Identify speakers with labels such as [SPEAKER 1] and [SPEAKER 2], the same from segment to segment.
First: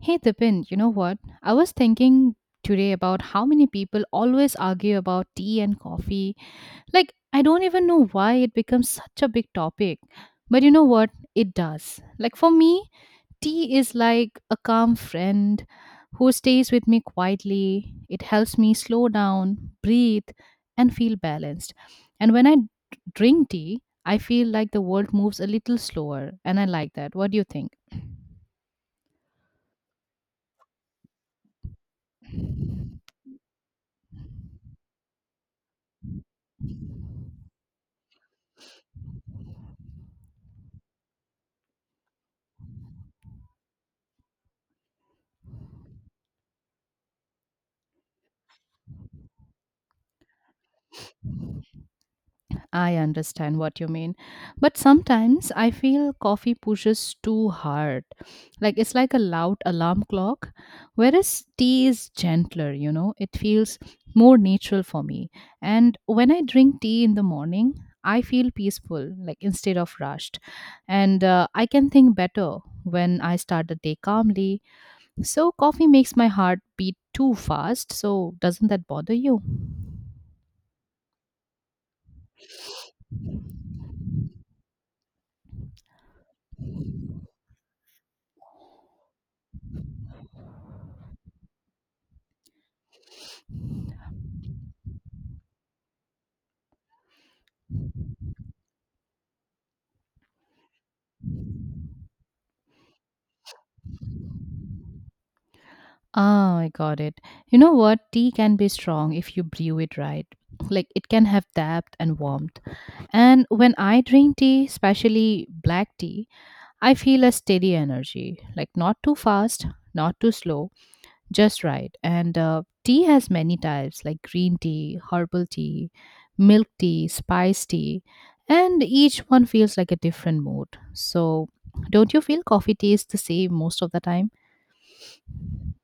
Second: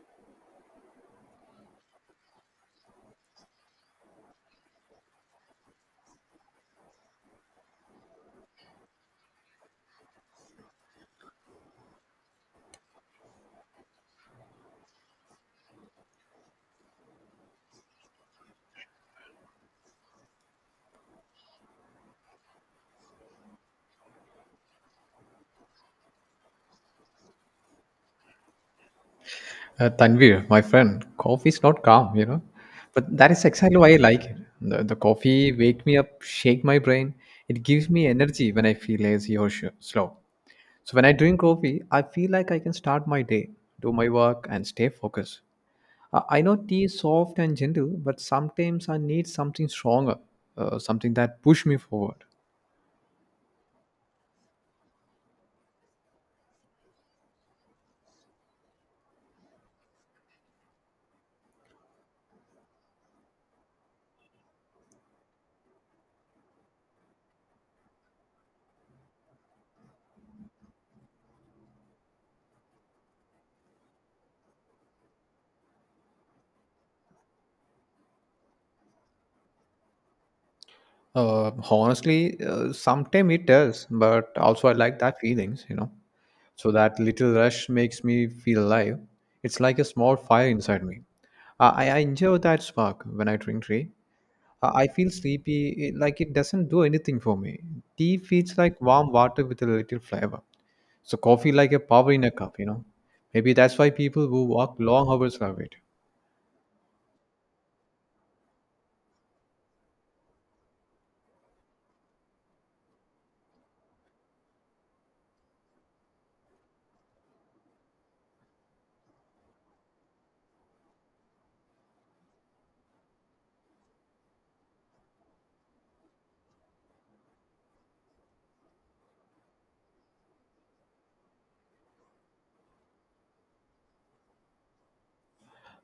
[SPEAKER 1] Hey Tipin, you know what? I was thinking today about how many people always argue about tea and coffee. Like, I don't even know why it becomes such a big topic. But you know what? It does. Like, for me, tea is like a calm friend who stays with me quietly. It helps me slow down, breathe, and feel balanced. And when drink tea, I feel like the world moves a little slower, and I like that. What do you think?
[SPEAKER 2] Tanvir, my friend, coffee is not calm, you know. But that is exactly why I like it. The coffee wake me up, shake my brain. It gives me energy when I feel lazy or slow. So when I drink coffee, I feel like I can start my day, do my work, and stay focused. I know tea is soft and gentle, but sometimes I need something stronger, something that push me forward.
[SPEAKER 1] I understand what you mean. But sometimes I feel coffee pushes too hard. Like it's like a loud alarm clock. Whereas tea is gentler, it feels more natural for me. And when I drink tea in the morning, I feel peaceful, like instead of rushed. And I can think better when I start the day calmly. So coffee makes my heart beat too fast. So doesn't that bother you?
[SPEAKER 2] Honestly, sometimes it does, but also I like that feelings. So that little rush makes me feel alive. It's like a small fire inside me. I enjoy that spark when I drink tea. I feel sleepy, like it doesn't do anything for me. Tea feels like warm water with a little flavor. So coffee like a power in a cup. Maybe that's why people who walk long hours love it.
[SPEAKER 1] Ah, I got it. You know what? Tea can be strong if you brew it right. Like it can have depth and warmth. And when I drink tea, especially black tea, I feel a steady energy. Like not too fast, not too slow, just right. And tea has many types like green tea, herbal tea, milk tea, spice tea. And each one feels like a different mood. So don't you feel coffee tea is the same most of the time?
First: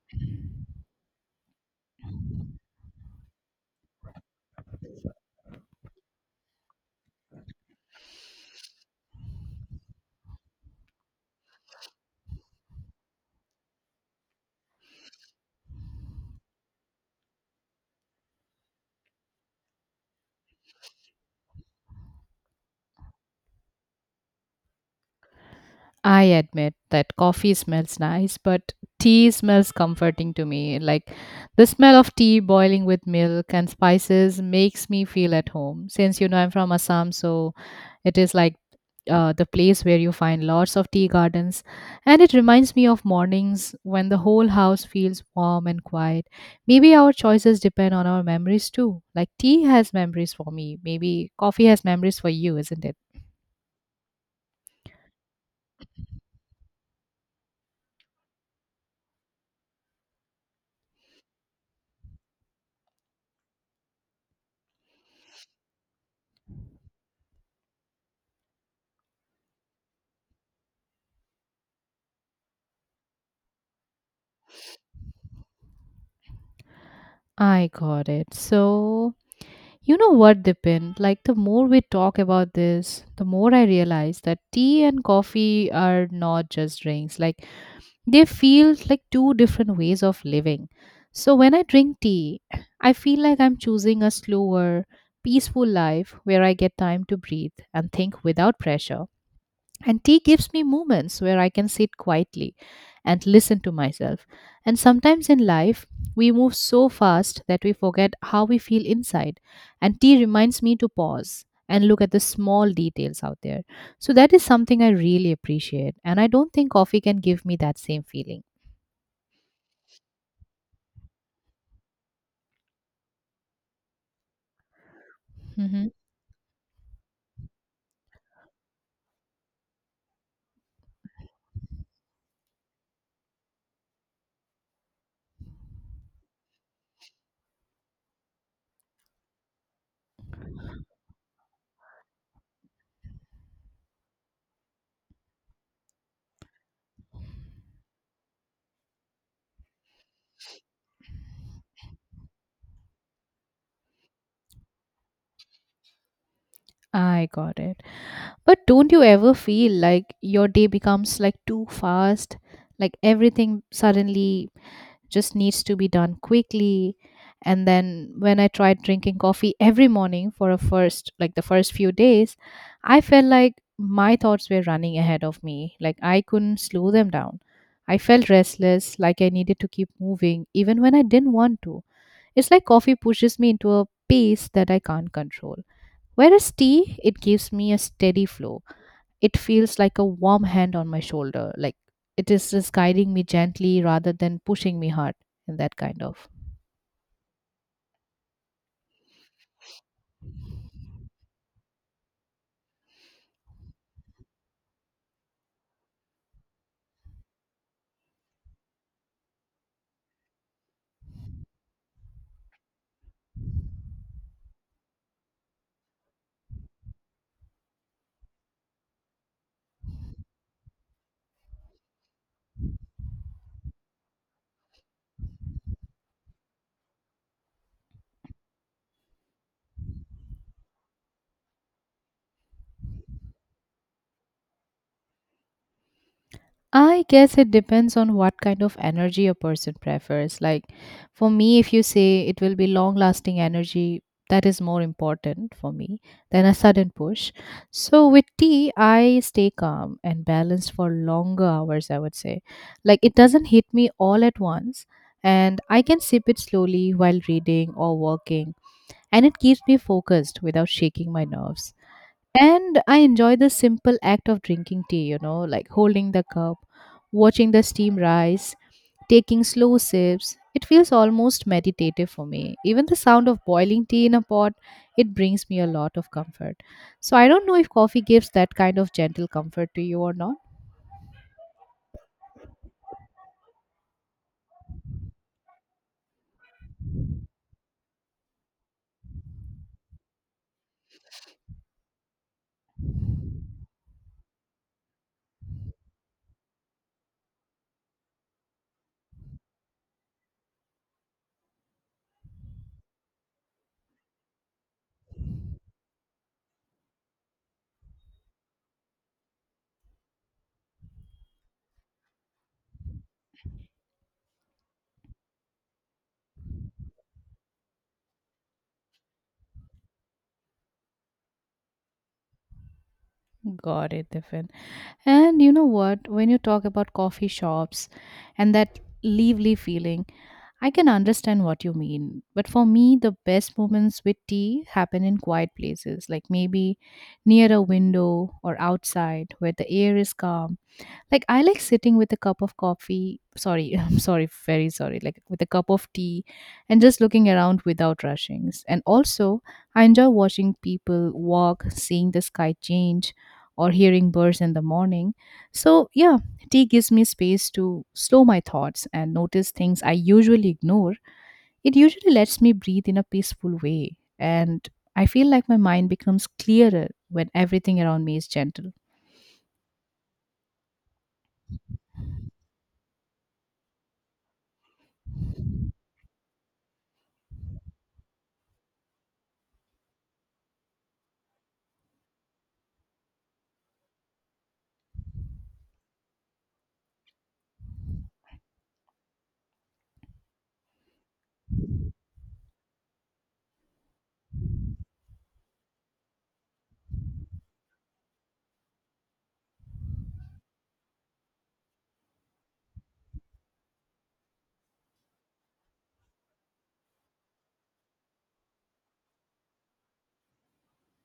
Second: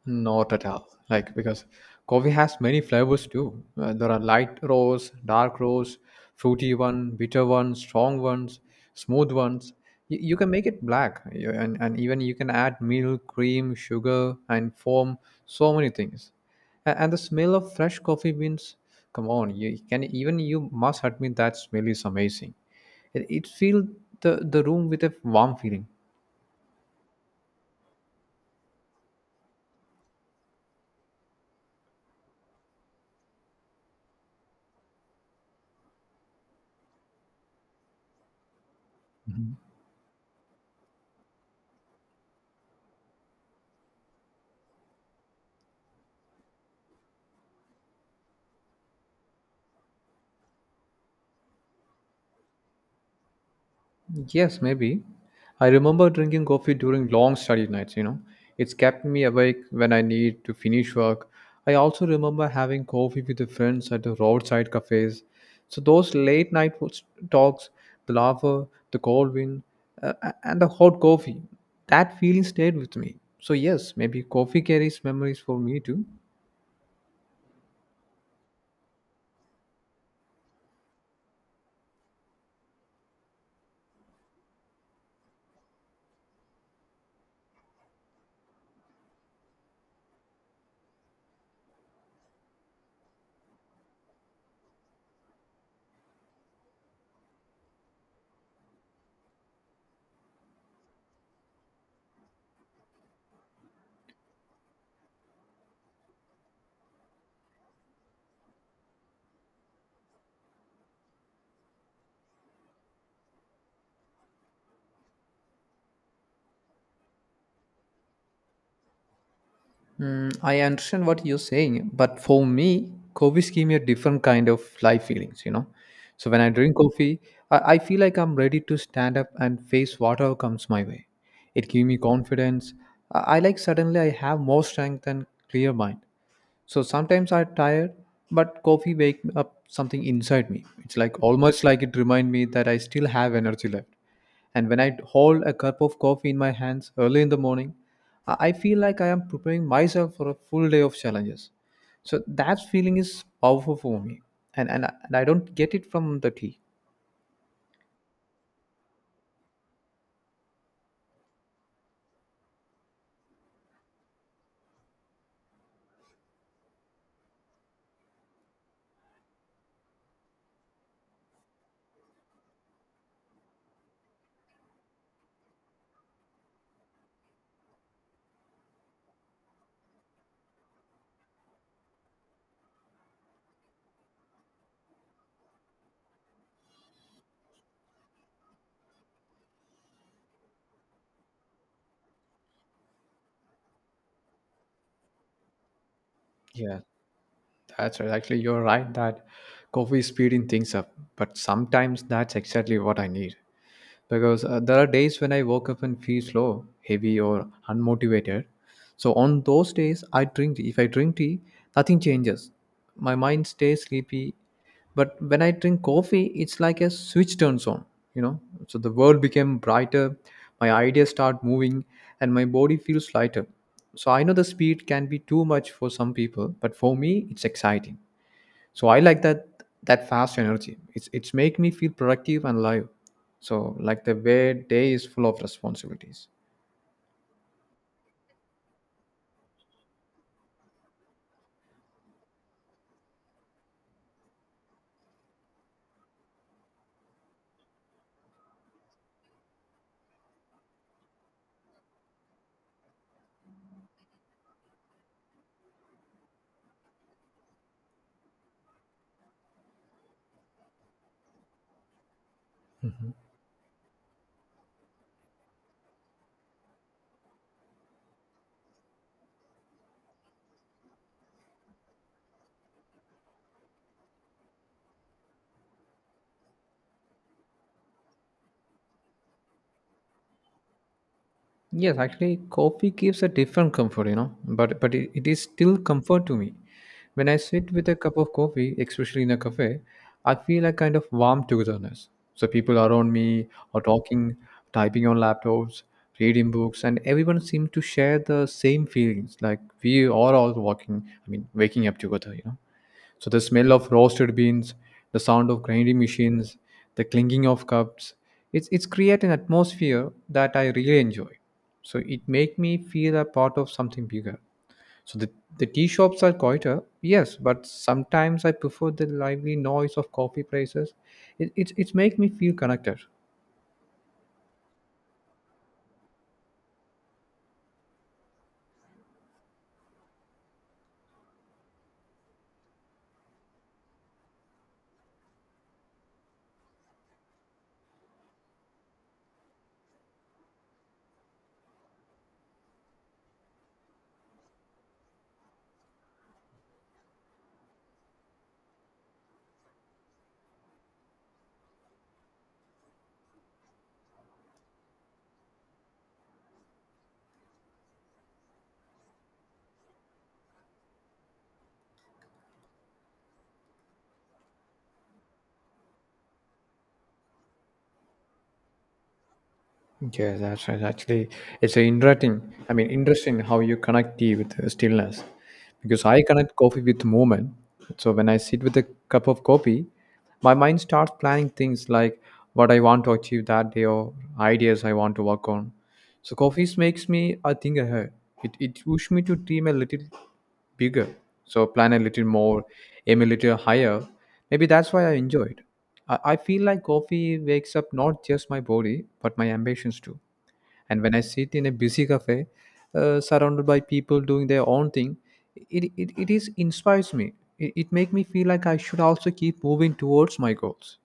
[SPEAKER 2] Not at all. Like because coffee has many flavors too. There are light roast, dark roast, fruity one, bitter one, strong ones, smooth ones. You can make it black, and even you can add milk, cream, sugar, and foam. So many things. And the smell of fresh coffee beans. Come on, you can even you must admit that smell is amazing. It fills the room with a warm feeling.
[SPEAKER 1] I admit that coffee smells nice, but tea smells comforting to me. Like the smell of tea boiling with milk and spices makes me feel at home. Since you know I'm from Assam, so it is like the place where you find lots of tea gardens. And it reminds me of mornings when the whole house feels warm and quiet. Maybe our choices depend on our memories too. Like tea has memories for me. Maybe coffee has memories for you, isn't it?
[SPEAKER 2] Yes, maybe. I remember drinking coffee during long study nights, you know. It's kept me awake when I need to finish work. I also remember having coffee with the friends at the roadside cafes. So those late night talks, the laughter, the cold wind, and the hot coffee, that feeling stayed with me. So yes, maybe coffee carries memories for me too.
[SPEAKER 1] I got it. So you know what, Dipin? Like, the more we talk about this, the more I realize that tea and coffee are not just drinks. Like, they feel like two different ways of living. So when I drink tea, I feel like I'm choosing a slower, peaceful life where I get time to breathe and think without pressure. And tea gives me moments where I can sit quietly and listen to myself. And sometimes in life, we move so fast that we forget how we feel inside. And tea reminds me to pause and look at the small details out there. So that is something I really appreciate. And I don't think coffee can give me that same feeling.
[SPEAKER 2] I understand what you're saying, but for me, coffees give me a different kind of life feelings, you know.
[SPEAKER 1] Hmm.
[SPEAKER 2] So when I drink coffee, I feel like I'm ready to stand up and face whatever comes my way. It gives me confidence. I like suddenly I have more strength and clear mind. So sometimes I'm tired, but coffee wake up something inside me. It's like almost like it remind me that I still have energy left. And when I hold a cup of coffee in my hands early in the morning, I feel like I am preparing myself for a full day of challenges. So that feeling is powerful for me, and I don't get it from the tea.
[SPEAKER 1] I got it. But don't you ever feel like your day becomes like too fast? Like everything suddenly just needs to be done quickly. And then when I tried drinking coffee every morning for a first, like the first few days, I felt like my thoughts were running ahead of me. Like I couldn't slow them down. I felt restless, like I needed to keep moving even when I didn't want to. It's like coffee pushes me into a pace that I can't control. Whereas tea, it gives me a steady flow. It feels like a warm hand on my shoulder. Like it is just guiding me gently rather than pushing me hard in that kind of.
[SPEAKER 2] Yeah, that's right. Actually, you're right that coffee is speeding things up, but sometimes that's exactly what I need. Because there are days when I woke up and feel slow, heavy, or unmotivated. So on those days, I drink tea. If I drink tea, nothing changes. My mind stays sleepy. But when I drink coffee, it's like a switch turns on, you know. So the world became brighter, my ideas start moving, and my body feels lighter. So I know the speed can be too much for some people, but for me, it's exciting, so I like that that fast energy, it's make me feel productive and alive. So like the way day is full of responsibilities.
[SPEAKER 1] I guess it depends on what kind of energy a person prefers. Like for me, if you say it will be long lasting energy, that is more important for me than a sudden push. So with tea, I stay calm and balanced for longer hours, I would say. Like it doesn't hit me all at once, and I can sip it slowly while reading or working, and it keeps me focused without shaking my nerves. And I enjoy the simple act of drinking tea, like holding the cup, watching the steam rise, taking slow sips. It feels almost meditative for me. Even the sound of boiling tea in a pot, it brings me a lot of comfort. So I don't know if coffee gives that kind of gentle comfort to you or not.
[SPEAKER 2] Yes, actually coffee gives a different comfort, you know, but it, it is still comfort to me. When I sit with a cup of coffee, especially in a cafe, I feel a kind of warm togetherness. So people around me are talking, typing on laptops, reading books, and everyone seems to share the same feelings, like we are all walking, waking up together, you know. So the smell of roasted beans, the sound of grinding machines, the clinking of cups, it's create an atmosphere that I really enjoy. So it make me feel a part of something bigger. So the tea shops are quieter, yes, but sometimes I prefer the lively noise of coffee places. It makes me feel connected.
[SPEAKER 1] Got it, Diffin. And you know what? When you talk about coffee shops and that lively feeling, I can understand what you mean, but for me, the best moments with tea happen in quiet places, like maybe near a window or outside where the air is calm, like I like sitting with a cup of coffee. Sorry, I'm sorry, very sorry. Like with a cup of tea and just looking around without rushings. And also, I enjoy watching people walk, seeing the sky change, or hearing birds in the morning. So, yeah, tea gives me space to slow my thoughts and notice things I usually ignore. It usually lets me breathe in a peaceful way. And I feel like my mind becomes clearer when everything around me is gentle.
[SPEAKER 2] Yeah, that's right. Actually, it's a interesting. I mean, interesting how you connect tea with the stillness, because I connect coffee with movement. So when I sit with a cup of coffee, my mind starts planning things, like what I want to achieve that day or ideas I want to work on. So coffee makes me I think ahead. It pushes me to dream a little bigger. So plan a little more, aim a little higher. Maybe that's why I enjoy it. I feel like coffee wakes up not just my body, but my ambitions too. And when I sit in a busy cafe, surrounded by people doing their own thing, it is inspires me. It makes me feel like I should also keep moving towards my goals.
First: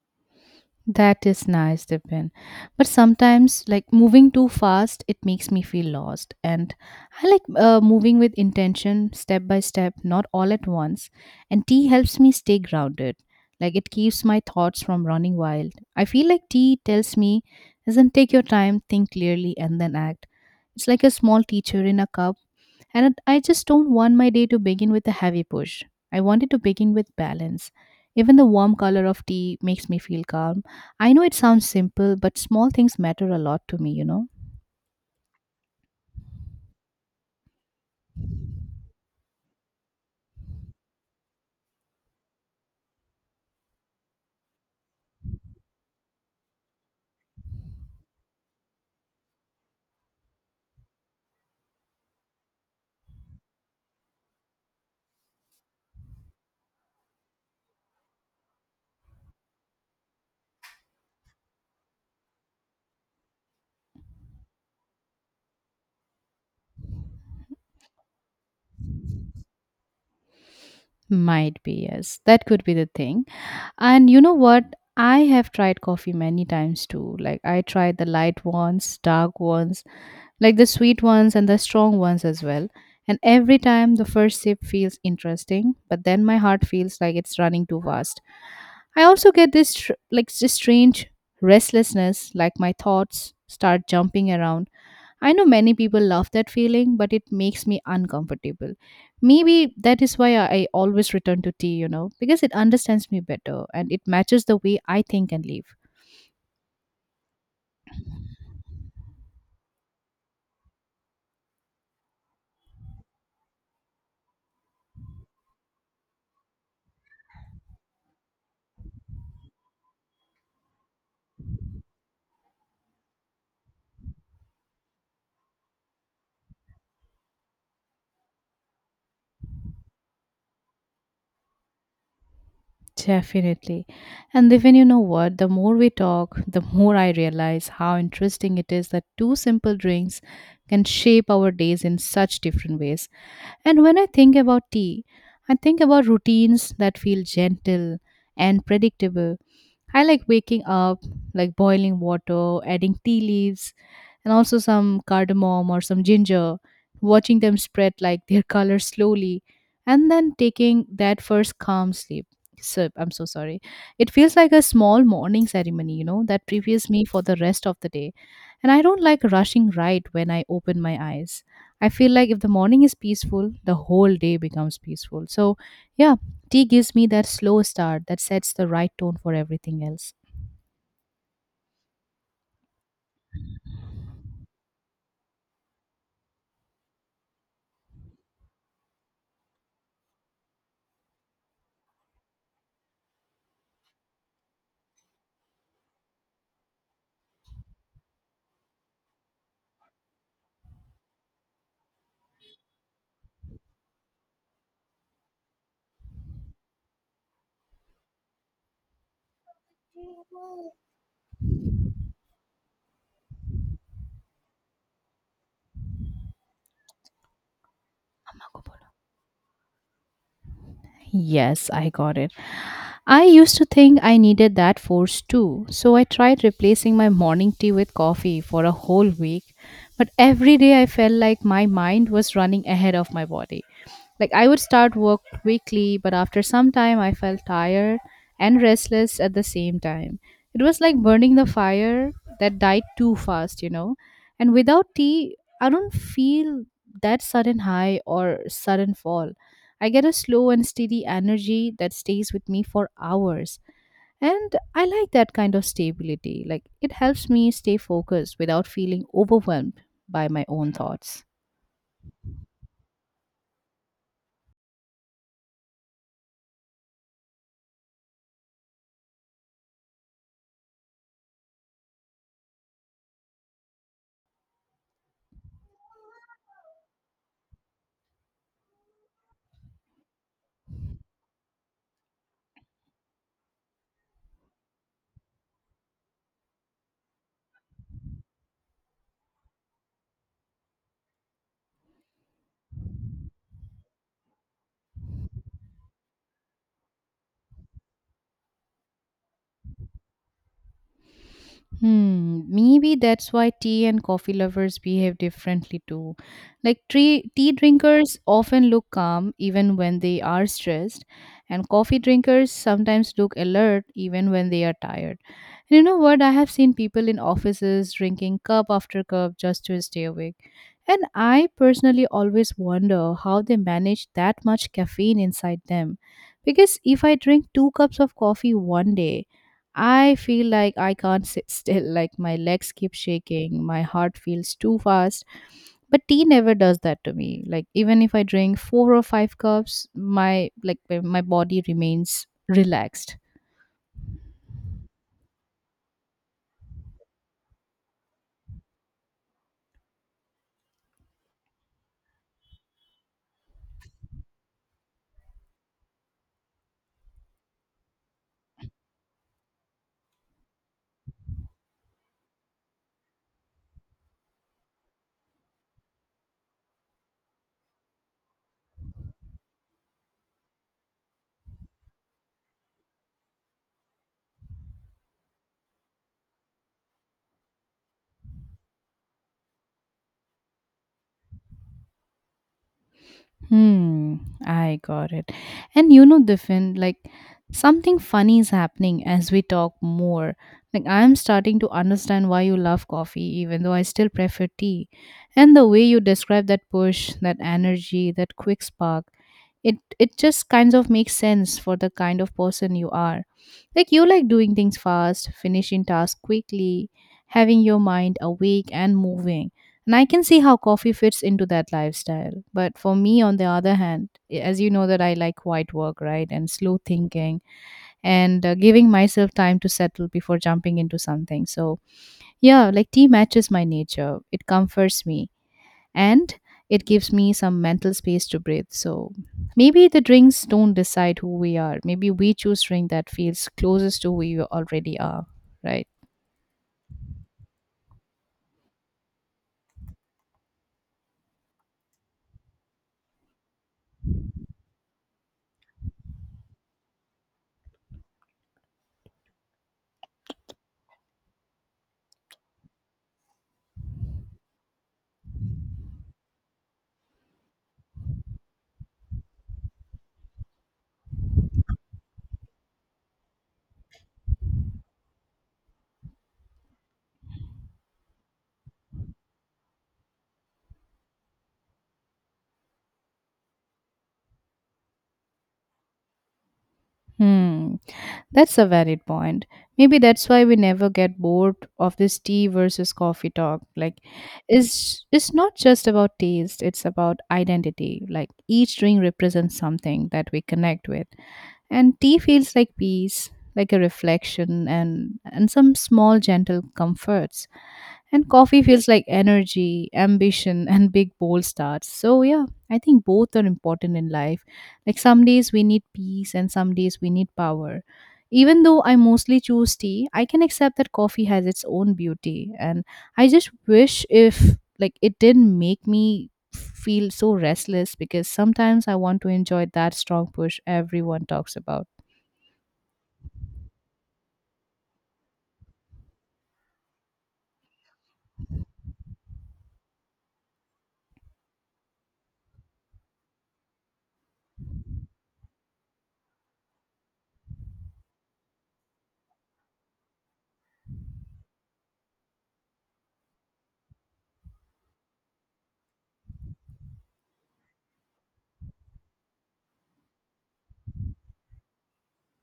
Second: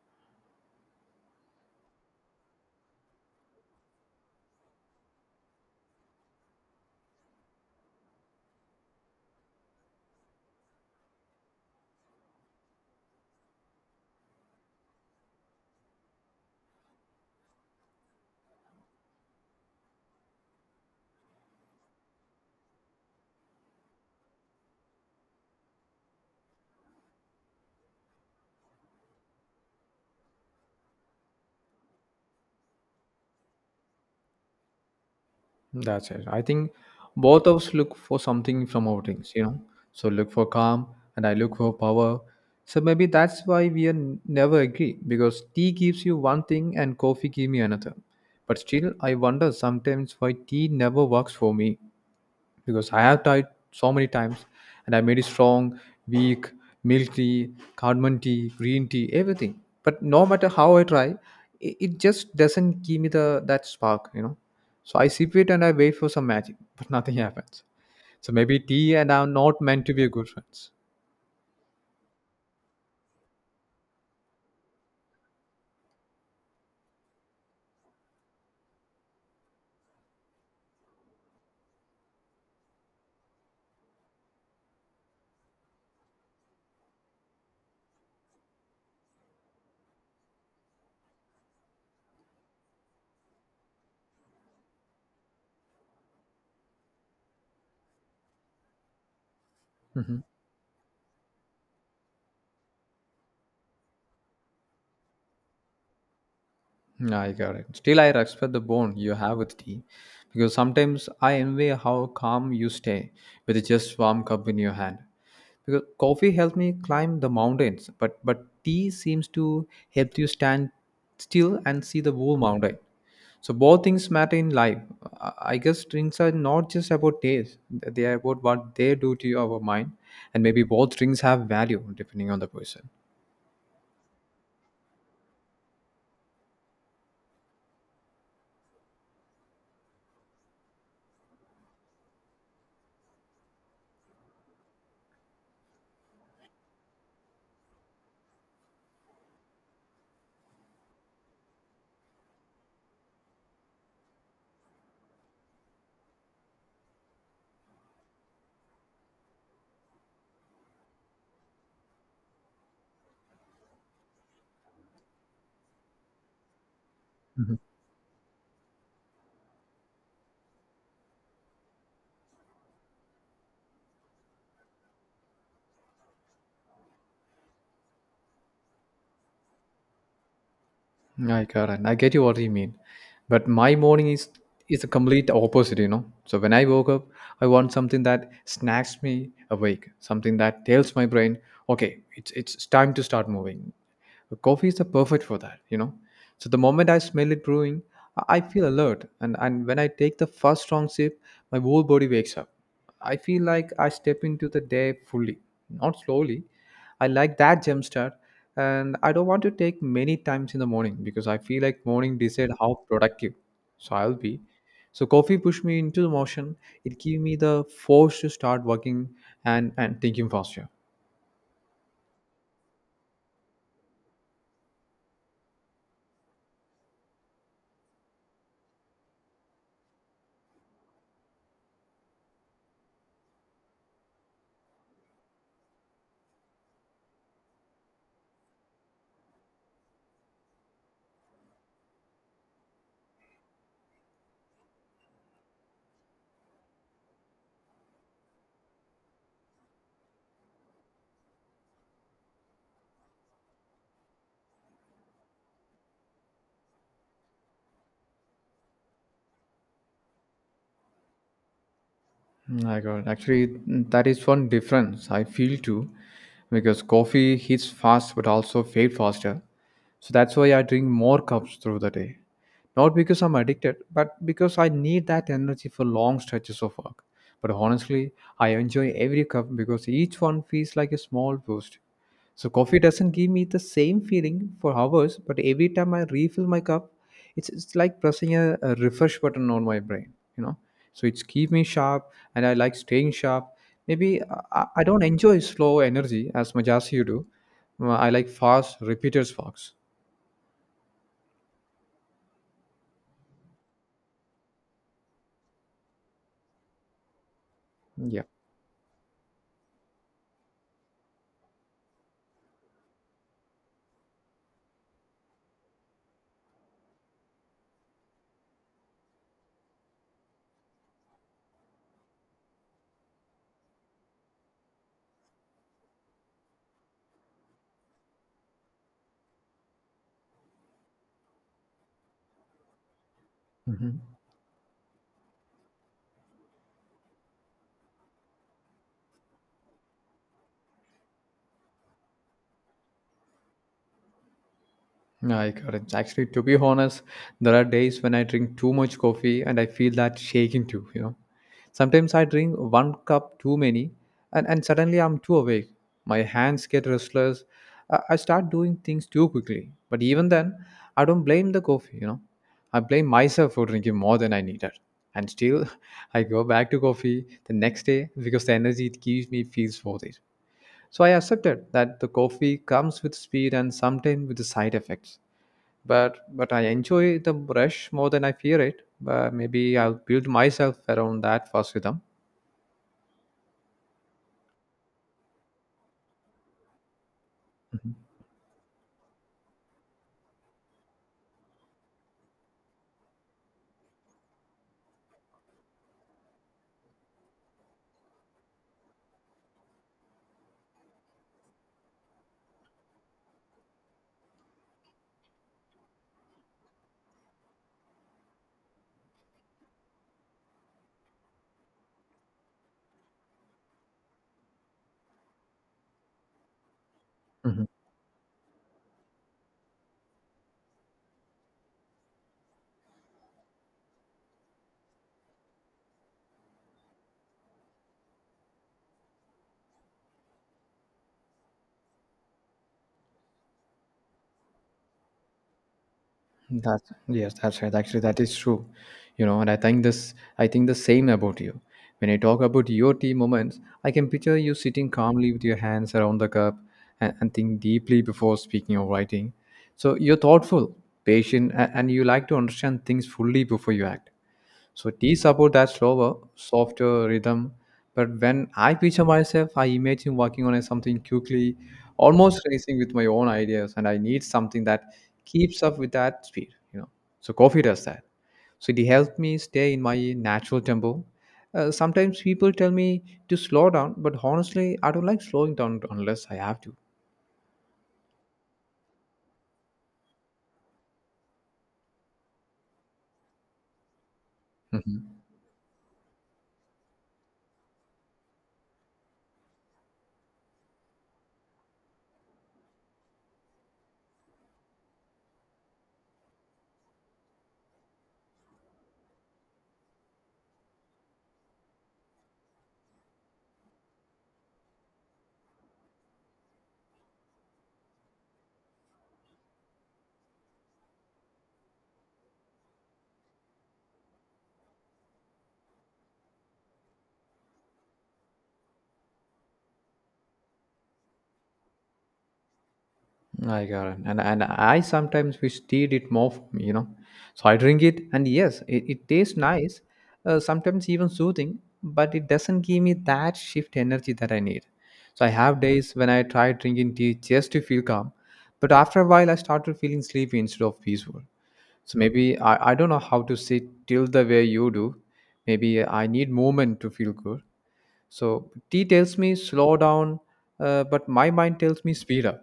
[SPEAKER 1] That is nice, Dipen. But sometimes, like moving too fast, it makes me feel lost. And I like moving with intention, step by step, not all at once. And tea helps me stay grounded. Like it keeps my thoughts from running wild. I feel like tea tells me, does take your time, think clearly, and then act. It's like a small teacher in a cup, and I just don't want my day to begin with a heavy push. I want it to begin with balance. Even the warm color of tea makes me feel calm. I know it sounds simple, but small things matter a lot to me, you know?
[SPEAKER 2] That's it. I think both of us look for something from our drinks, you know. So look for calm and I look for power. So maybe that's why we are never agree, because tea gives you one thing and coffee gives me another. But still, I wonder sometimes why tea never works for me, because I have tried so many times and I made it strong, weak, milk tea, cardamom tea, green tea, everything. But no matter how I try, it just doesn't give me the that spark, you know. So I sip it and I wait for some magic, but nothing happens. So maybe tea and I are not meant to be good friends.
[SPEAKER 1] Might be, yes. That could be the thing. And you know what? I have tried coffee many times too. Like, I tried the light ones, dark ones, like the sweet ones and the strong ones as well. And every time the first sip feels interesting, but then my heart feels like it's running too fast. I also get like this strange restlessness, like my thoughts start jumping around. I know many people love that feeling, but it makes me uncomfortable. Maybe that is
[SPEAKER 2] Mm-hmm.
[SPEAKER 1] why I always return to tea, because it understands me better and it matches the way I think and live.
[SPEAKER 2] Yeah, I got it. Still, I respect the bond you have with tea, because sometimes I envy how calm you stay with just warm cup in your hand. Because coffee helped me climb the mountains, but tea seems to help you stand still and see the whole mountain. So both things matter in life. I guess drinks are not just about taste, they are about what they do to your mind, and maybe both drinks have value depending on the person.
[SPEAKER 1] Definitely. And even you know what, the more we talk, the more I realize how interesting it is that two simple drinks can shape our days in such different ways. And when I think about tea, I think about routines that feel gentle and predictable. I like waking up, like boiling water, adding tea leaves, and also some cardamom or some ginger, watching them spread like their color slowly, and then taking that first calm sleep. So I'm so sorry. It feels like a small morning ceremony, that prepares me for the rest of the day. And I don't like rushing right when I open my eyes. I feel like if the morning is peaceful, the whole day becomes peaceful. So, yeah, tea gives me that slow start that sets the right tone for everything else.
[SPEAKER 2] Yeah, I got it. I get you what you mean. But my morning is the complete opposite, you know. So when I woke up, I want something that snacks me awake, something that tells my brain, okay, it's time to start moving. Coffee is the perfect for that, you know. So the moment I smell it brewing, I feel alert, and when I take the first strong sip, my whole body wakes up. I feel like I step into the day fully, not slowly. I like that jump start, and I don't want to take many times in the morning because I feel like morning decide how productive so I'll be. So coffee pushed me into the motion. It gave me the force to start working and thinking faster.
[SPEAKER 1] Yes, I got it. I used to think I needed that force too, so I tried replacing my morning tea with coffee for a whole week. But every day I felt like my mind was running ahead of my body. Like I would start work quickly, but after some time I felt tired and restless at the same time. It was like burning the fire that died too fast. And without tea, I don't feel that sudden high or sudden fall. I get a slow and steady energy that stays with me for hours. And I like that kind of stability. Like, it helps me stay focused without feeling overwhelmed by my own thoughts.
[SPEAKER 2] My God, actually, that is one difference I feel too, because coffee hits fast but also fade faster. So that's why I drink more cups through the day. Not because I'm addicted, but because I need that energy for long stretches of work. But honestly, I enjoy every cup because each one feels like a small boost. So coffee doesn't give me the same feeling for hours, but every time I refill my cup, it's like pressing a refresh button on my brain, you know. So it's keep me sharp, and I like staying sharp. Maybe I don't enjoy slow energy as much as you do. I like fast, repeated sparks.
[SPEAKER 1] Hmm, maybe that's why tea and coffee lovers behave differently too. Like tea drinkers
[SPEAKER 2] Yeah.
[SPEAKER 1] often look calm even when they are stressed, and coffee drinkers sometimes look alert even when they are tired. And you know what? I have seen people in offices drinking cup after cup just to stay awake. And I personally always wonder how they manage that much caffeine inside them. Because if I drink two cups of coffee one day, I feel like I can't sit still, like my legs keep shaking, my
[SPEAKER 2] Mhm.
[SPEAKER 1] heart feels too fast. But tea never does that to me. Like even if I drink 4 or 5 cups, my like my body remains relaxed.
[SPEAKER 2] No, I got it. Actually, to be honest, there are days when I drink too much coffee and I feel that shaking too, you know. Sometimes I drink one cup too many and suddenly I'm too awake. My hands get restless. I start doing things too quickly. But even then, I don't blame the coffee, you know. I blame myself for drinking more than I needed. And still, I go back to coffee the next day because the energy it gives me feels worth it. So I accepted that the coffee comes with speed and sometimes with the side effects, but I enjoy the rush more than I fear it, but maybe I'll build myself around that first rhythm.
[SPEAKER 1] Hmm, I got it. And you know, Diffin, like something funny is happening as we talk more. Like I'm starting to understand why you love coffee, even though I still prefer tea. And the way you describe that push, that energy, that quick spark, it just kind of makes sense for the kind of person you are. Like you like doing things fast, finishing tasks quickly, having your mind awake and moving, and I can see how coffee fits into that lifestyle. But for me, on the other hand, as you know, that I like quiet work, right, and slow thinking,
[SPEAKER 2] Mhm.
[SPEAKER 1] and giving myself time to settle before jumping into something. So yeah, like tea matches my nature, it comforts me, and it gives me some mental space to breathe. So maybe the drinks don't decide who we are, maybe we choose drink that feels closest to who we already are, right?
[SPEAKER 2] That's right. Actually, that is true. You know, and I think the same about you. When I talk about your tea moments, I can picture you sitting calmly with your hands around the cup and think deeply before speaking or writing. So you're thoughtful, patient, and you like to understand things fully before you act. So teas about that slower, softer rhythm. But when I picture myself, I imagine working on something quickly, almost racing with my own ideas, and I need something that keeps up with that speed, you know. So coffee does that. So it helps me stay in my natural tempo. Sometimes people tell me to slow down, but honestly, I don't like slowing down unless I have to.
[SPEAKER 1] hmm That's a valid point. Maybe that's why we never get bored of this tea versus coffee talk. Like it's it's not just about taste, it's about identity. Like each drink represents something that we connect with. And tea feels like peace, like a reflection and some small gentle comforts. And coffee feels like energy, ambition, and big bold starts. So, yeah, I think both are important in life. Like, some days we need peace, and some days we need power. Even though I mostly choose tea, I can accept that coffee has its own beauty. And I just wish if, like, it didn't make me feel so restless, because sometimes I want to enjoy that strong push everyone talks about.
[SPEAKER 2] I got it. And I sometimes wish tea did more for me, you know. So I drink it, and yes, it tastes nice, sometimes even soothing, but it doesn't give me that shift energy that I need. So I have days when I try drinking tea just to feel calm, but after a while, I started feeling sleepy instead of peaceful. So maybe I don't know how to sit till the way you do. Maybe I need movement to feel good. So tea tells me slow down, but my mind tells me speed up,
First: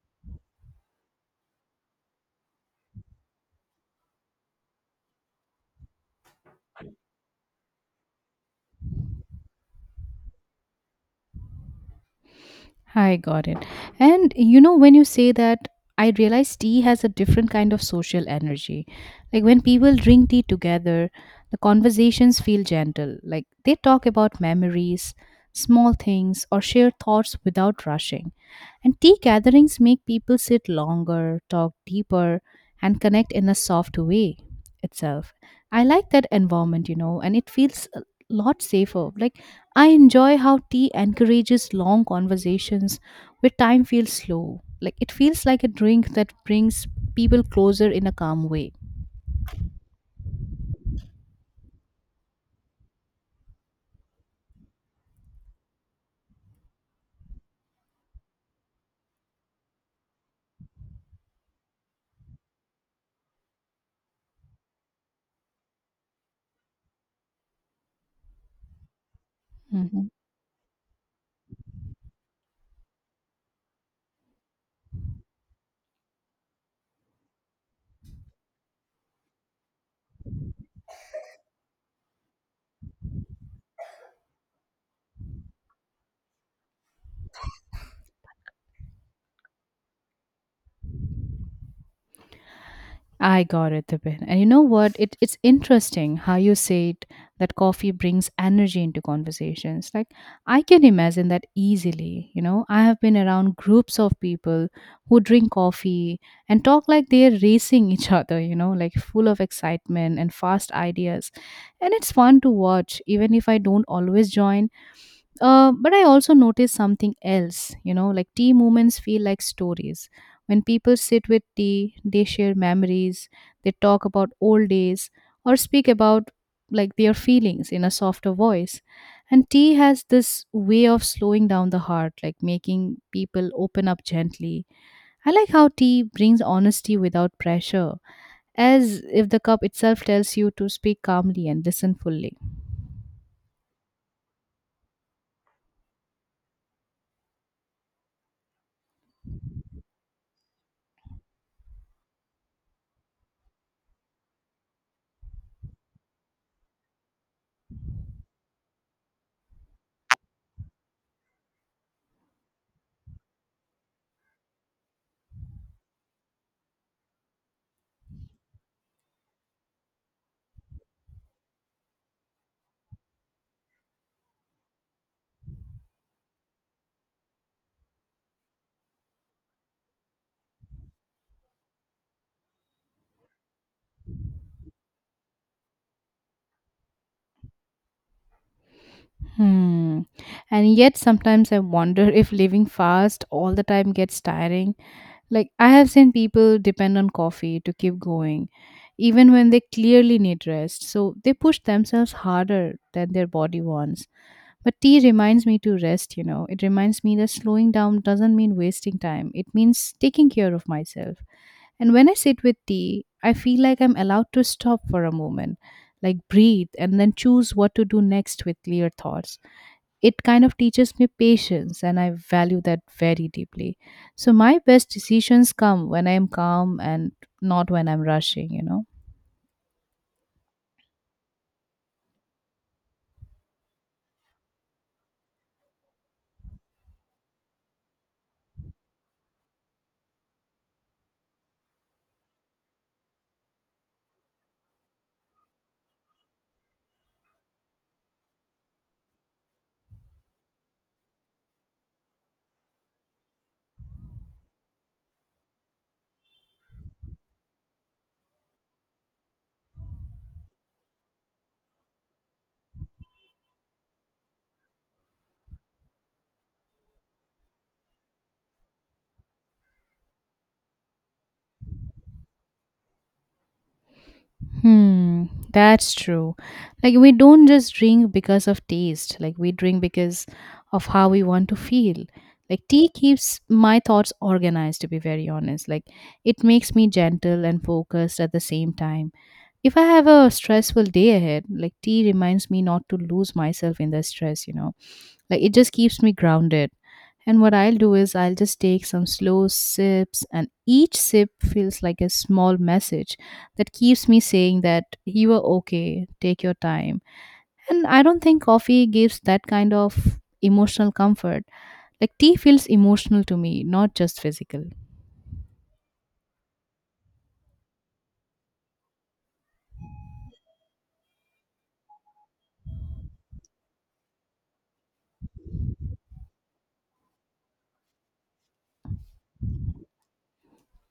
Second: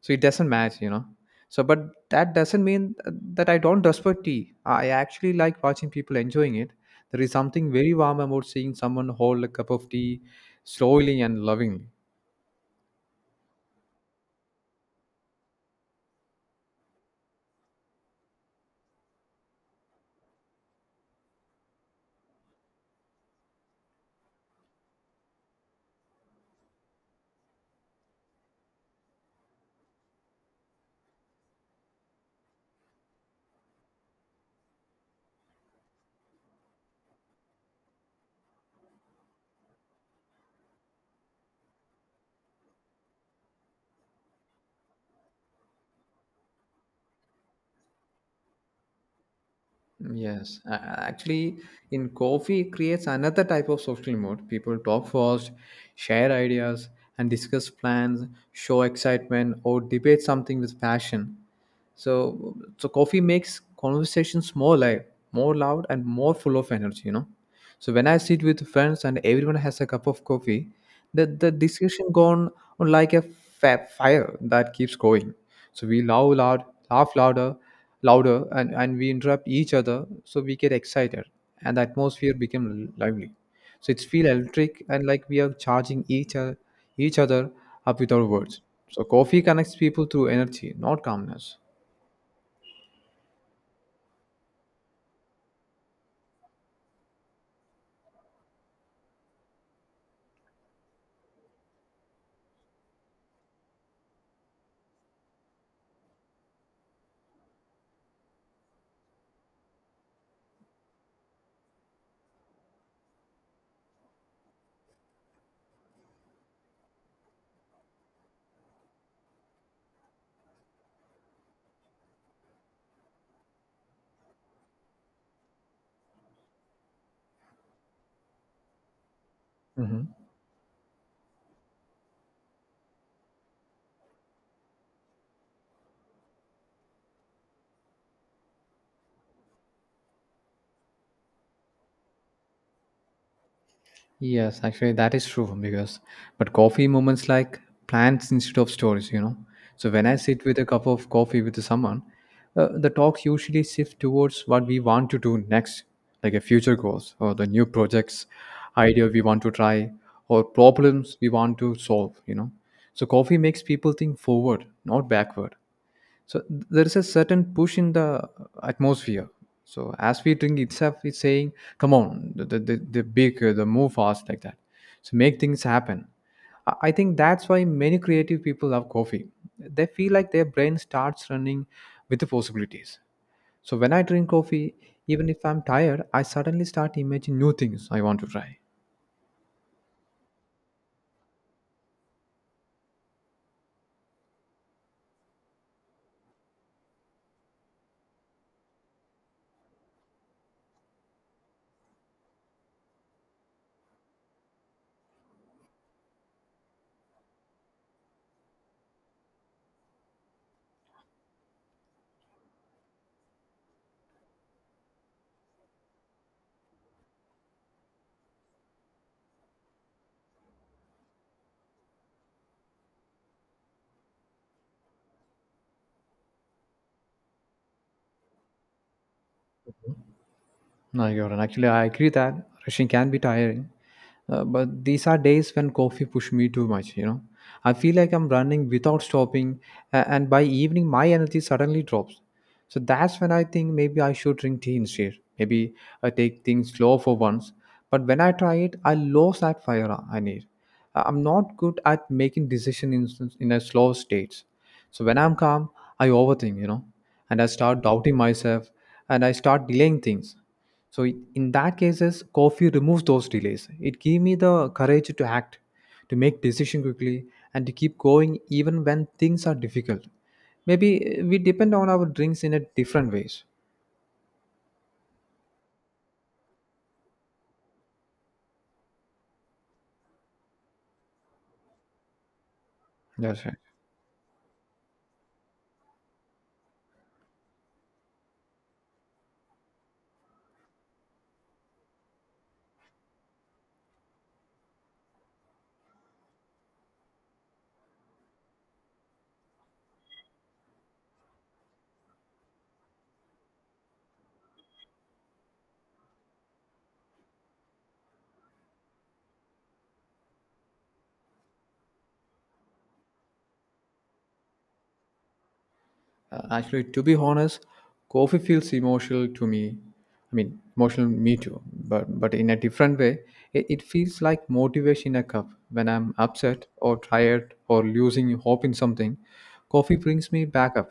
[SPEAKER 2] so it doesn't match, you know. So but that doesn't mean that I don't respect tea. I actually like watching people enjoying it. There is something very warm about seeing someone hold a cup of tea slowly and lovingly.
[SPEAKER 1] I got it. And you know, when you say that, I realize tea has a different kind of social energy. Like when people drink tea together, the conversations feel gentle. Like they talk about memories, small things, or share thoughts without rushing. And tea gatherings make people sit longer, talk deeper, and connect in a soft way itself. I like that environment, you know, and it feels lot safer. Like, I enjoy how tea encourages long conversations where time feels slow. Like, it feels like a drink that brings people closer in a calm way.
[SPEAKER 2] Yes, actually, in coffee it creates another type of social mode. People talk first, share ideas, and discuss plans, show excitement, or debate something with passion. So coffee makes conversations more live, more loud, and more full of energy. You know, so when I sit with friends and everyone has a cup
[SPEAKER 1] Mhm.
[SPEAKER 2] of coffee, the discussion gone on like a fire that keeps going. So we laugh loud, laugh louder, louder, and we interrupt each other. So we get excited, and the atmosphere became lively. So it's feel electric, and like we are charging each other up with our words. So coffee connects people through energy, not calmness.
[SPEAKER 1] I got it, Tipin. And you know what? It's interesting how you say it, that coffee brings energy into conversations. Like, I can imagine that easily. You know, I have been around groups of people who drink coffee and talk like they're racing each other, you know, like full of excitement and fast ideas. And it's fun to watch, even if I don't always join. But I also noticed something else, you know, like tea moments feel like stories. When people sit with tea, they share memories, they talk about old days, or speak about like their feelings in a softer voice. And tea has
[SPEAKER 2] Mhm.
[SPEAKER 1] this way of slowing down the heart, like making people open up gently. I like how tea brings honesty without pressure, as if the cup itself tells you to speak calmly and listen fully.
[SPEAKER 2] Yes, actually, that is true because, but coffee moments like plants instead of stories, you know. So when I sit with a cup of coffee with someone, the talks usually shift towards what we want to do next, like a future goals or the new projects, idea we want to try, or problems we want to solve, you know. So coffee makes people think forward, not backward. So there is a certain push in the atmosphere. So as we drink itself it's saying, come on, the bigger the move fast like that, so make things happen. I think that's why many creative people love coffee. They feel like their brain starts running with the possibilities. So when I drink coffee, even if I'm tired, I suddenly start imagining new things I want to try.
[SPEAKER 1] Hmm. And yet, sometimes I wonder if living fast all the time gets tiring. Like, I have seen people depend on coffee to keep going, even when they clearly need rest. So, they push themselves harder than their body wants. But tea reminds me to rest, you know. It reminds me that slowing down doesn't mean wasting time, it means taking care of myself. And when I sit with tea, I feel like I'm allowed to stop for a moment, like breathe, and then choose what to do next with clear thoughts. It kind of teaches me patience, and I value that very deeply. So my best decisions come when I am calm and not when I'm rushing, you know.
[SPEAKER 2] No, you're right. Actually, I agree that rushing can be tiring, but these are days when coffee push me too much. You know, I feel like I'm running without stopping, and by evening my energy suddenly drops. So that's when I think maybe I should drink tea instead. Maybe I take things slow for once. But when I try it, I lose that fire I need. I'm not good at making decisions in a slow state. So when I'm calm, I overthink, you know, and I start doubting myself, and I start delaying things. so i- in that cases coffee removes those delays. It gives me the courage to act, to make decision quickly, and to keep going even when things are difficult. Maybe we depend on our drinks in a different ways.
[SPEAKER 1] Hmm, that's true. Like we don't just drink because of taste, like we drink because of how we want to feel. Like tea keeps
[SPEAKER 2] That's right.
[SPEAKER 1] my thoughts organized, to be very honest. Like it makes me gentle and focused at the same time. If I have a stressful day ahead, like tea reminds me not to lose myself in the stress, like it just keeps me grounded. And what I'll do is I'll just take some slow sips, and each sip feels like a small message that keeps me saying that you are okay, take your time. And I don't think coffee gives that kind of emotional comfort. Like tea feels emotional to me, not just physical.
[SPEAKER 2] Actually, to be honest, coffee feels emotional to me. I mean, emotional me too, but in a different way. It feels like motivation in a cup. When I'm upset or tired or losing hope in something, coffee brings me back up.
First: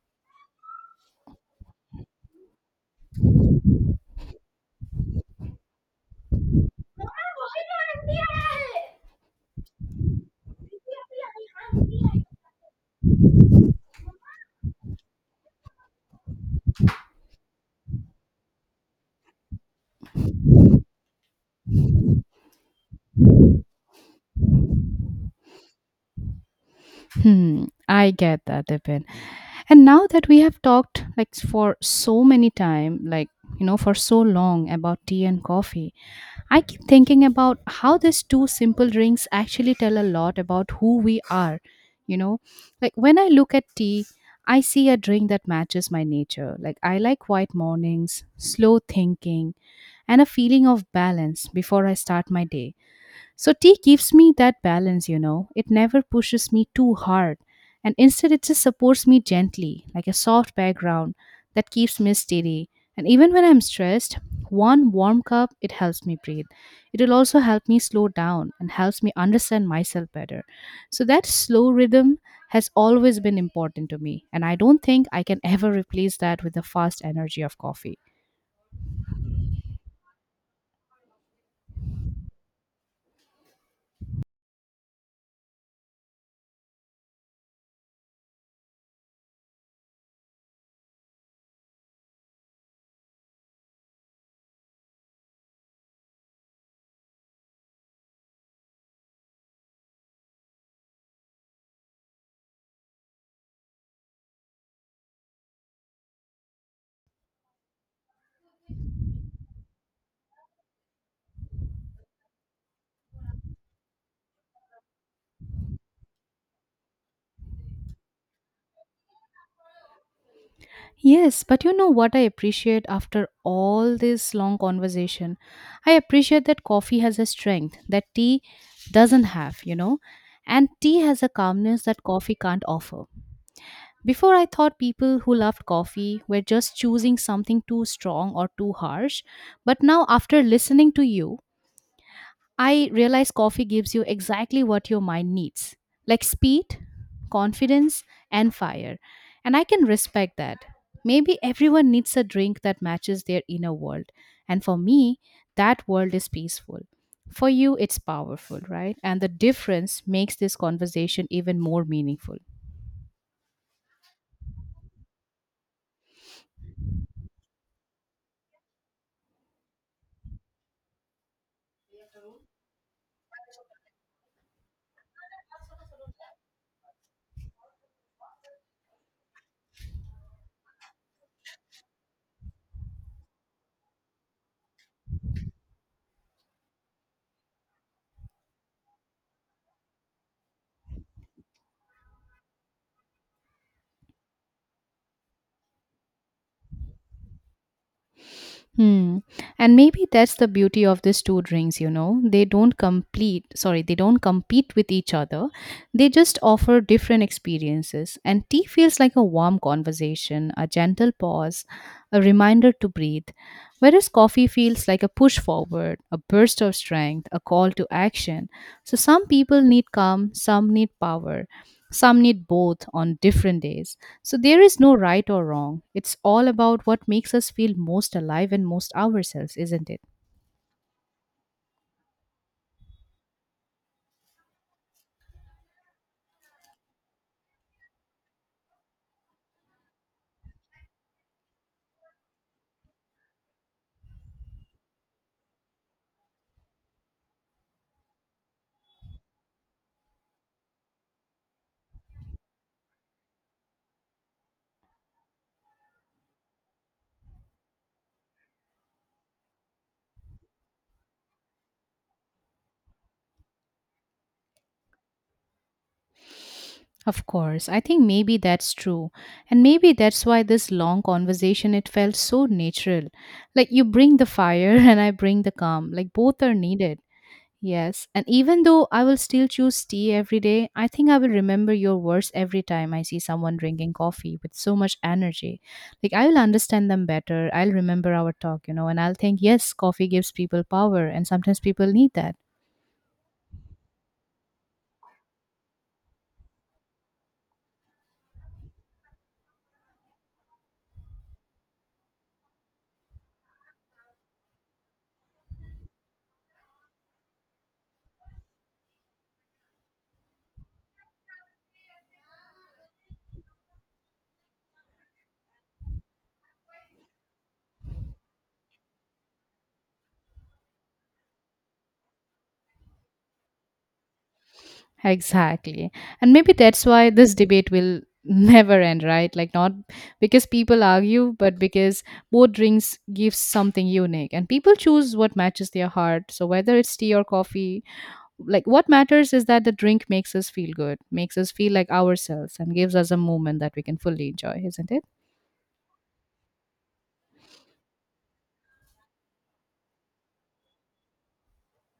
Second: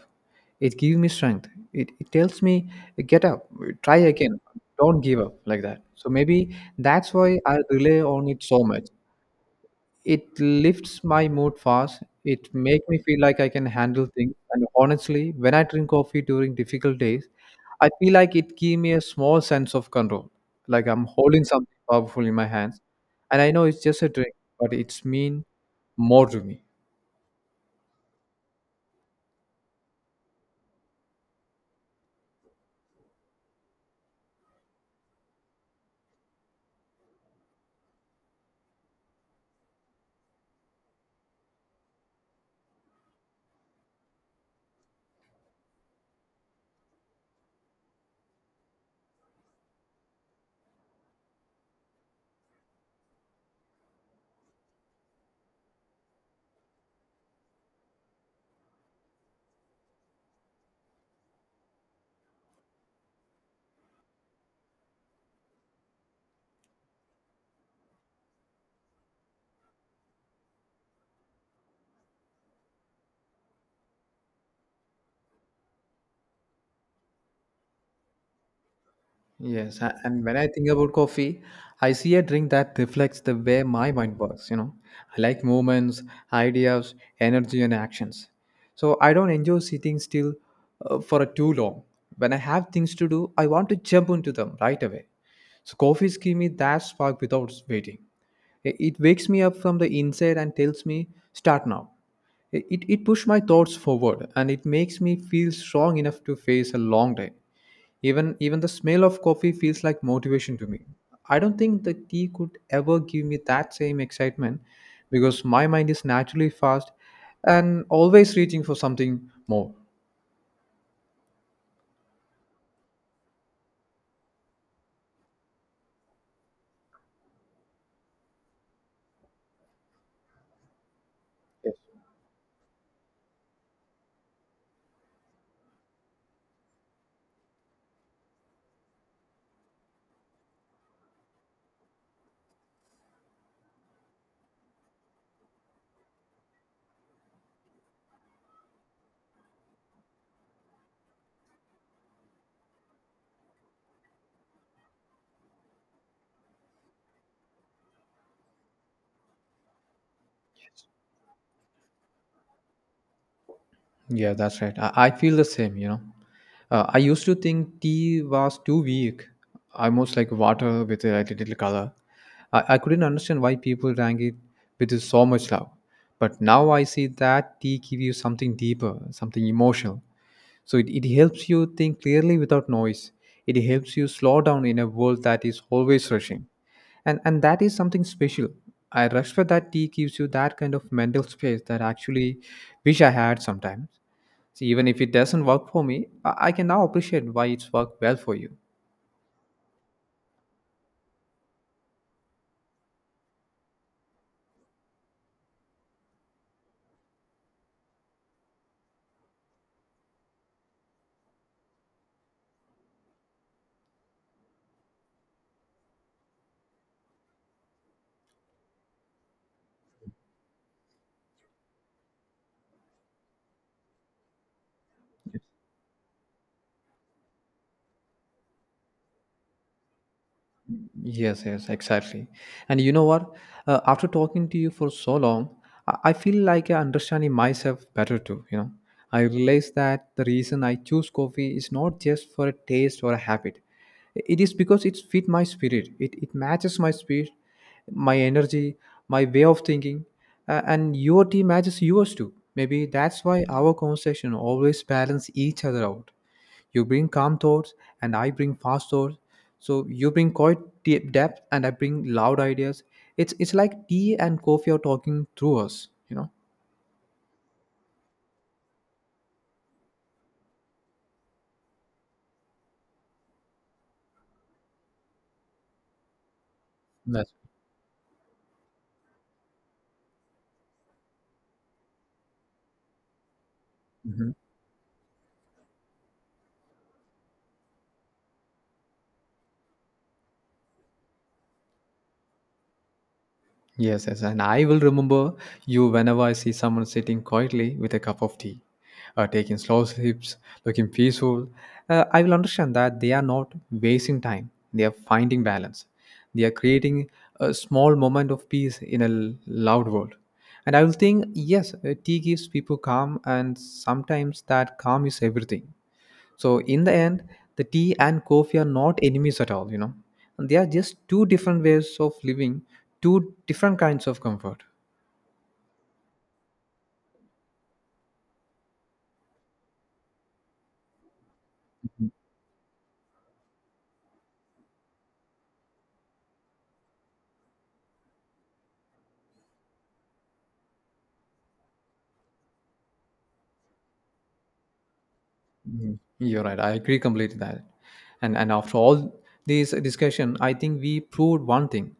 [SPEAKER 2] It gives me strength. It tells me, get up, try again, don't give up like that. So maybe that's why I rely on it so much. It lifts my mood fast. It makes me feel like I can handle things. And honestly, when I drink coffee during difficult days, I feel like it gives me a small sense of control. Like I'm holding something powerful in my hands. And I know it's just a drink, but it's mean more to me.
[SPEAKER 1] Hmm, I get that, Dipin. And now that we have talked like for so many time, like you know, for so long about tea and coffee, I keep thinking about how these two simple drinks actually tell a lot about who we are. You know, like when I look at tea, I see a drink that matches my nature. Like I like quiet mornings, slow thinking, and a feeling of balance before I start my day. So tea gives me that balance, you know. It never pushes me too hard. And instead, it just supports me gently, like a soft background that keeps me steady. And even when I'm stressed, one warm cup, it helps me breathe. It will also help me slow down and helps me understand myself better. So that slow rhythm has always been important to me. And I don't think I can ever replace that with the fast energy of coffee.
[SPEAKER 2] Yes, and when I think about coffee, I see a drink that reflects the way my mind works, you know. I like movements, ideas, energy, and actions. So I don't enjoy sitting still for too long. When I have things to do, I want to jump into them right away. So coffees give me that spark without waiting. It wakes me up from the inside and tells me, start now. It pushed my thoughts forward and it makes me feel strong enough to face a long day. Even the smell of coffee feels like motivation to me. I don't think the tea could ever give me that same excitement because my mind is naturally fast and always reaching for something more.
[SPEAKER 1] Yes, but you know what I appreciate after all this long conversation? I appreciate that coffee has a strength that tea doesn't have, you know, and tea has a calmness that coffee can't offer. Before, I thought people who loved coffee were just choosing something too strong or too harsh, but now, after listening to you, I realize coffee gives you exactly what your mind needs, like speed, confidence, and fire. And I can respect that. Maybe everyone needs a drink that matches their inner world. And for me, that world is peaceful. For you, it's powerful, right? And the difference makes this conversation even more meaningful.
[SPEAKER 2] Yeah, that's right. I feel the same, you know. I used to think tea was too weak, almost like water with a like, little color. I couldn't understand why people drank it with so much love. But now I see that tea gives you something deeper, something emotional. So it helps you think clearly without noise. It helps you slow down in a world that is always rushing. And that is something special. I respect that tea gives you that kind of mental space that actually wish I had sometimes. See, even if it doesn't work for me, I can now appreciate why it's worked well for you.
[SPEAKER 1] Hmm. And maybe that's the beauty of these two drinks, you know. They don't complete, sorry, they don't compete with each other. They just offer different experiences. And tea feels like a warm conversation, a gentle pause, a reminder to breathe. Whereas coffee feels like a push forward, a burst of strength, a call to action. So some people need calm, some need power. Some need both on different days. So there is no right or wrong. It's all about what makes us feel most alive and most ourselves, isn't it?
[SPEAKER 2] Yes, yes, exactly. And you know what? After talking to you for so long, I feel like I'm understanding myself better too. You know, I realize that the reason I choose coffee is not just for a taste or a habit. It is because it fit my spirit. It matches my spirit, my energy, my way of thinking, and your tea matches yours too. Maybe that's why our conversation always balance each other out. You bring calm thoughts, and I bring fast thoughts. So you bring quite deep depth, and I bring loud ideas. It's like tea and coffee are talking through us. You know.
[SPEAKER 1] Of course, I think maybe that's true. And maybe that's why this long conversation it felt so natural. Like you bring the fire and I bring the calm. Like both are needed.
[SPEAKER 2] That's.
[SPEAKER 1] Yes, and even though I will still choose tea every day, I think I will remember your words every time I see someone drinking coffee with so much energy. Like, I will understand them better. I'll remember our talk, you know, and I'll think, yes, coffee gives people power, and sometimes people need that.
[SPEAKER 2] Yes, yes, and I will remember you whenever I see someone sitting quietly with a cup of tea, taking slow sips, looking peaceful. I will understand that they are not wasting time, they are finding balance. They are creating a small moment of peace in a loud world. And I will think, yes, tea gives people calm, and sometimes that calm is everything. So in the end, the tea and coffee are not enemies at all, you know. And they are just two different ways of living, two different kinds of comfort.
[SPEAKER 1] Exactly. And maybe that's why this debate will never end, right? Like, not because people argue, but because both drinks gives something unique, and people choose what matches their heart. So, whether it's tea or coffee, like what matters is that the drink makes us feel good, makes us feel like ourselves, and gives us a moment that we can fully enjoy, isn't it?
[SPEAKER 2] Mhm. You're right. I agree completely that. And after all this discussion, I think we proved one thing,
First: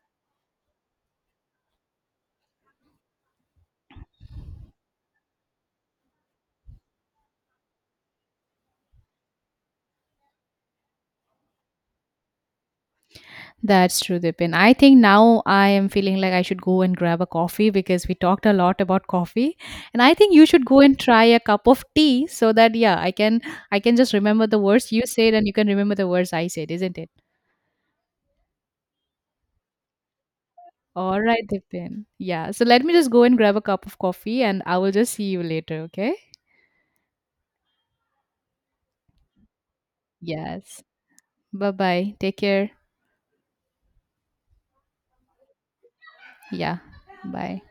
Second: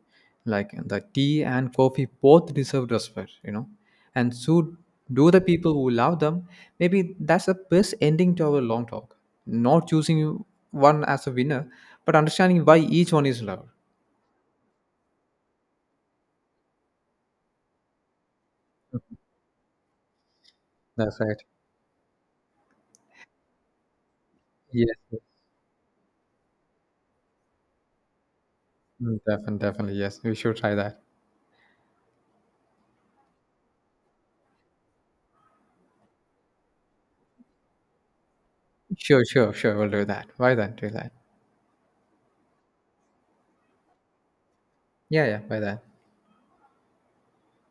[SPEAKER 2] like the tea and coffee both deserve respect, you know, and should do the people who love them. Maybe that's the best ending to our long talk. Not choosing one as a winner, but understanding why each one is loved.
[SPEAKER 1] That's true, Dipin. I think now I am feeling like I should go and grab a coffee because we talked a lot about coffee, and I think you should go and
[SPEAKER 2] That's
[SPEAKER 1] try
[SPEAKER 2] right.
[SPEAKER 1] a cup of tea so that yeah, I can I can just remember the words
[SPEAKER 2] Yes,
[SPEAKER 1] you
[SPEAKER 2] yes.
[SPEAKER 1] said and you can remember the words I said, isn't it?
[SPEAKER 2] Mm, definitely, definitely. Yes, we should try that.
[SPEAKER 1] All right, Dipin, yeah, so let me just go and grab a cup of coffee, and I will just see you later, okay?
[SPEAKER 2] Sure, sure, sure. We'll do that. Why
[SPEAKER 1] Yes,
[SPEAKER 2] then? Do that.
[SPEAKER 1] bye bye, take care.
[SPEAKER 2] Yeah, yeah. Why then?
[SPEAKER 1] Yeah, bye.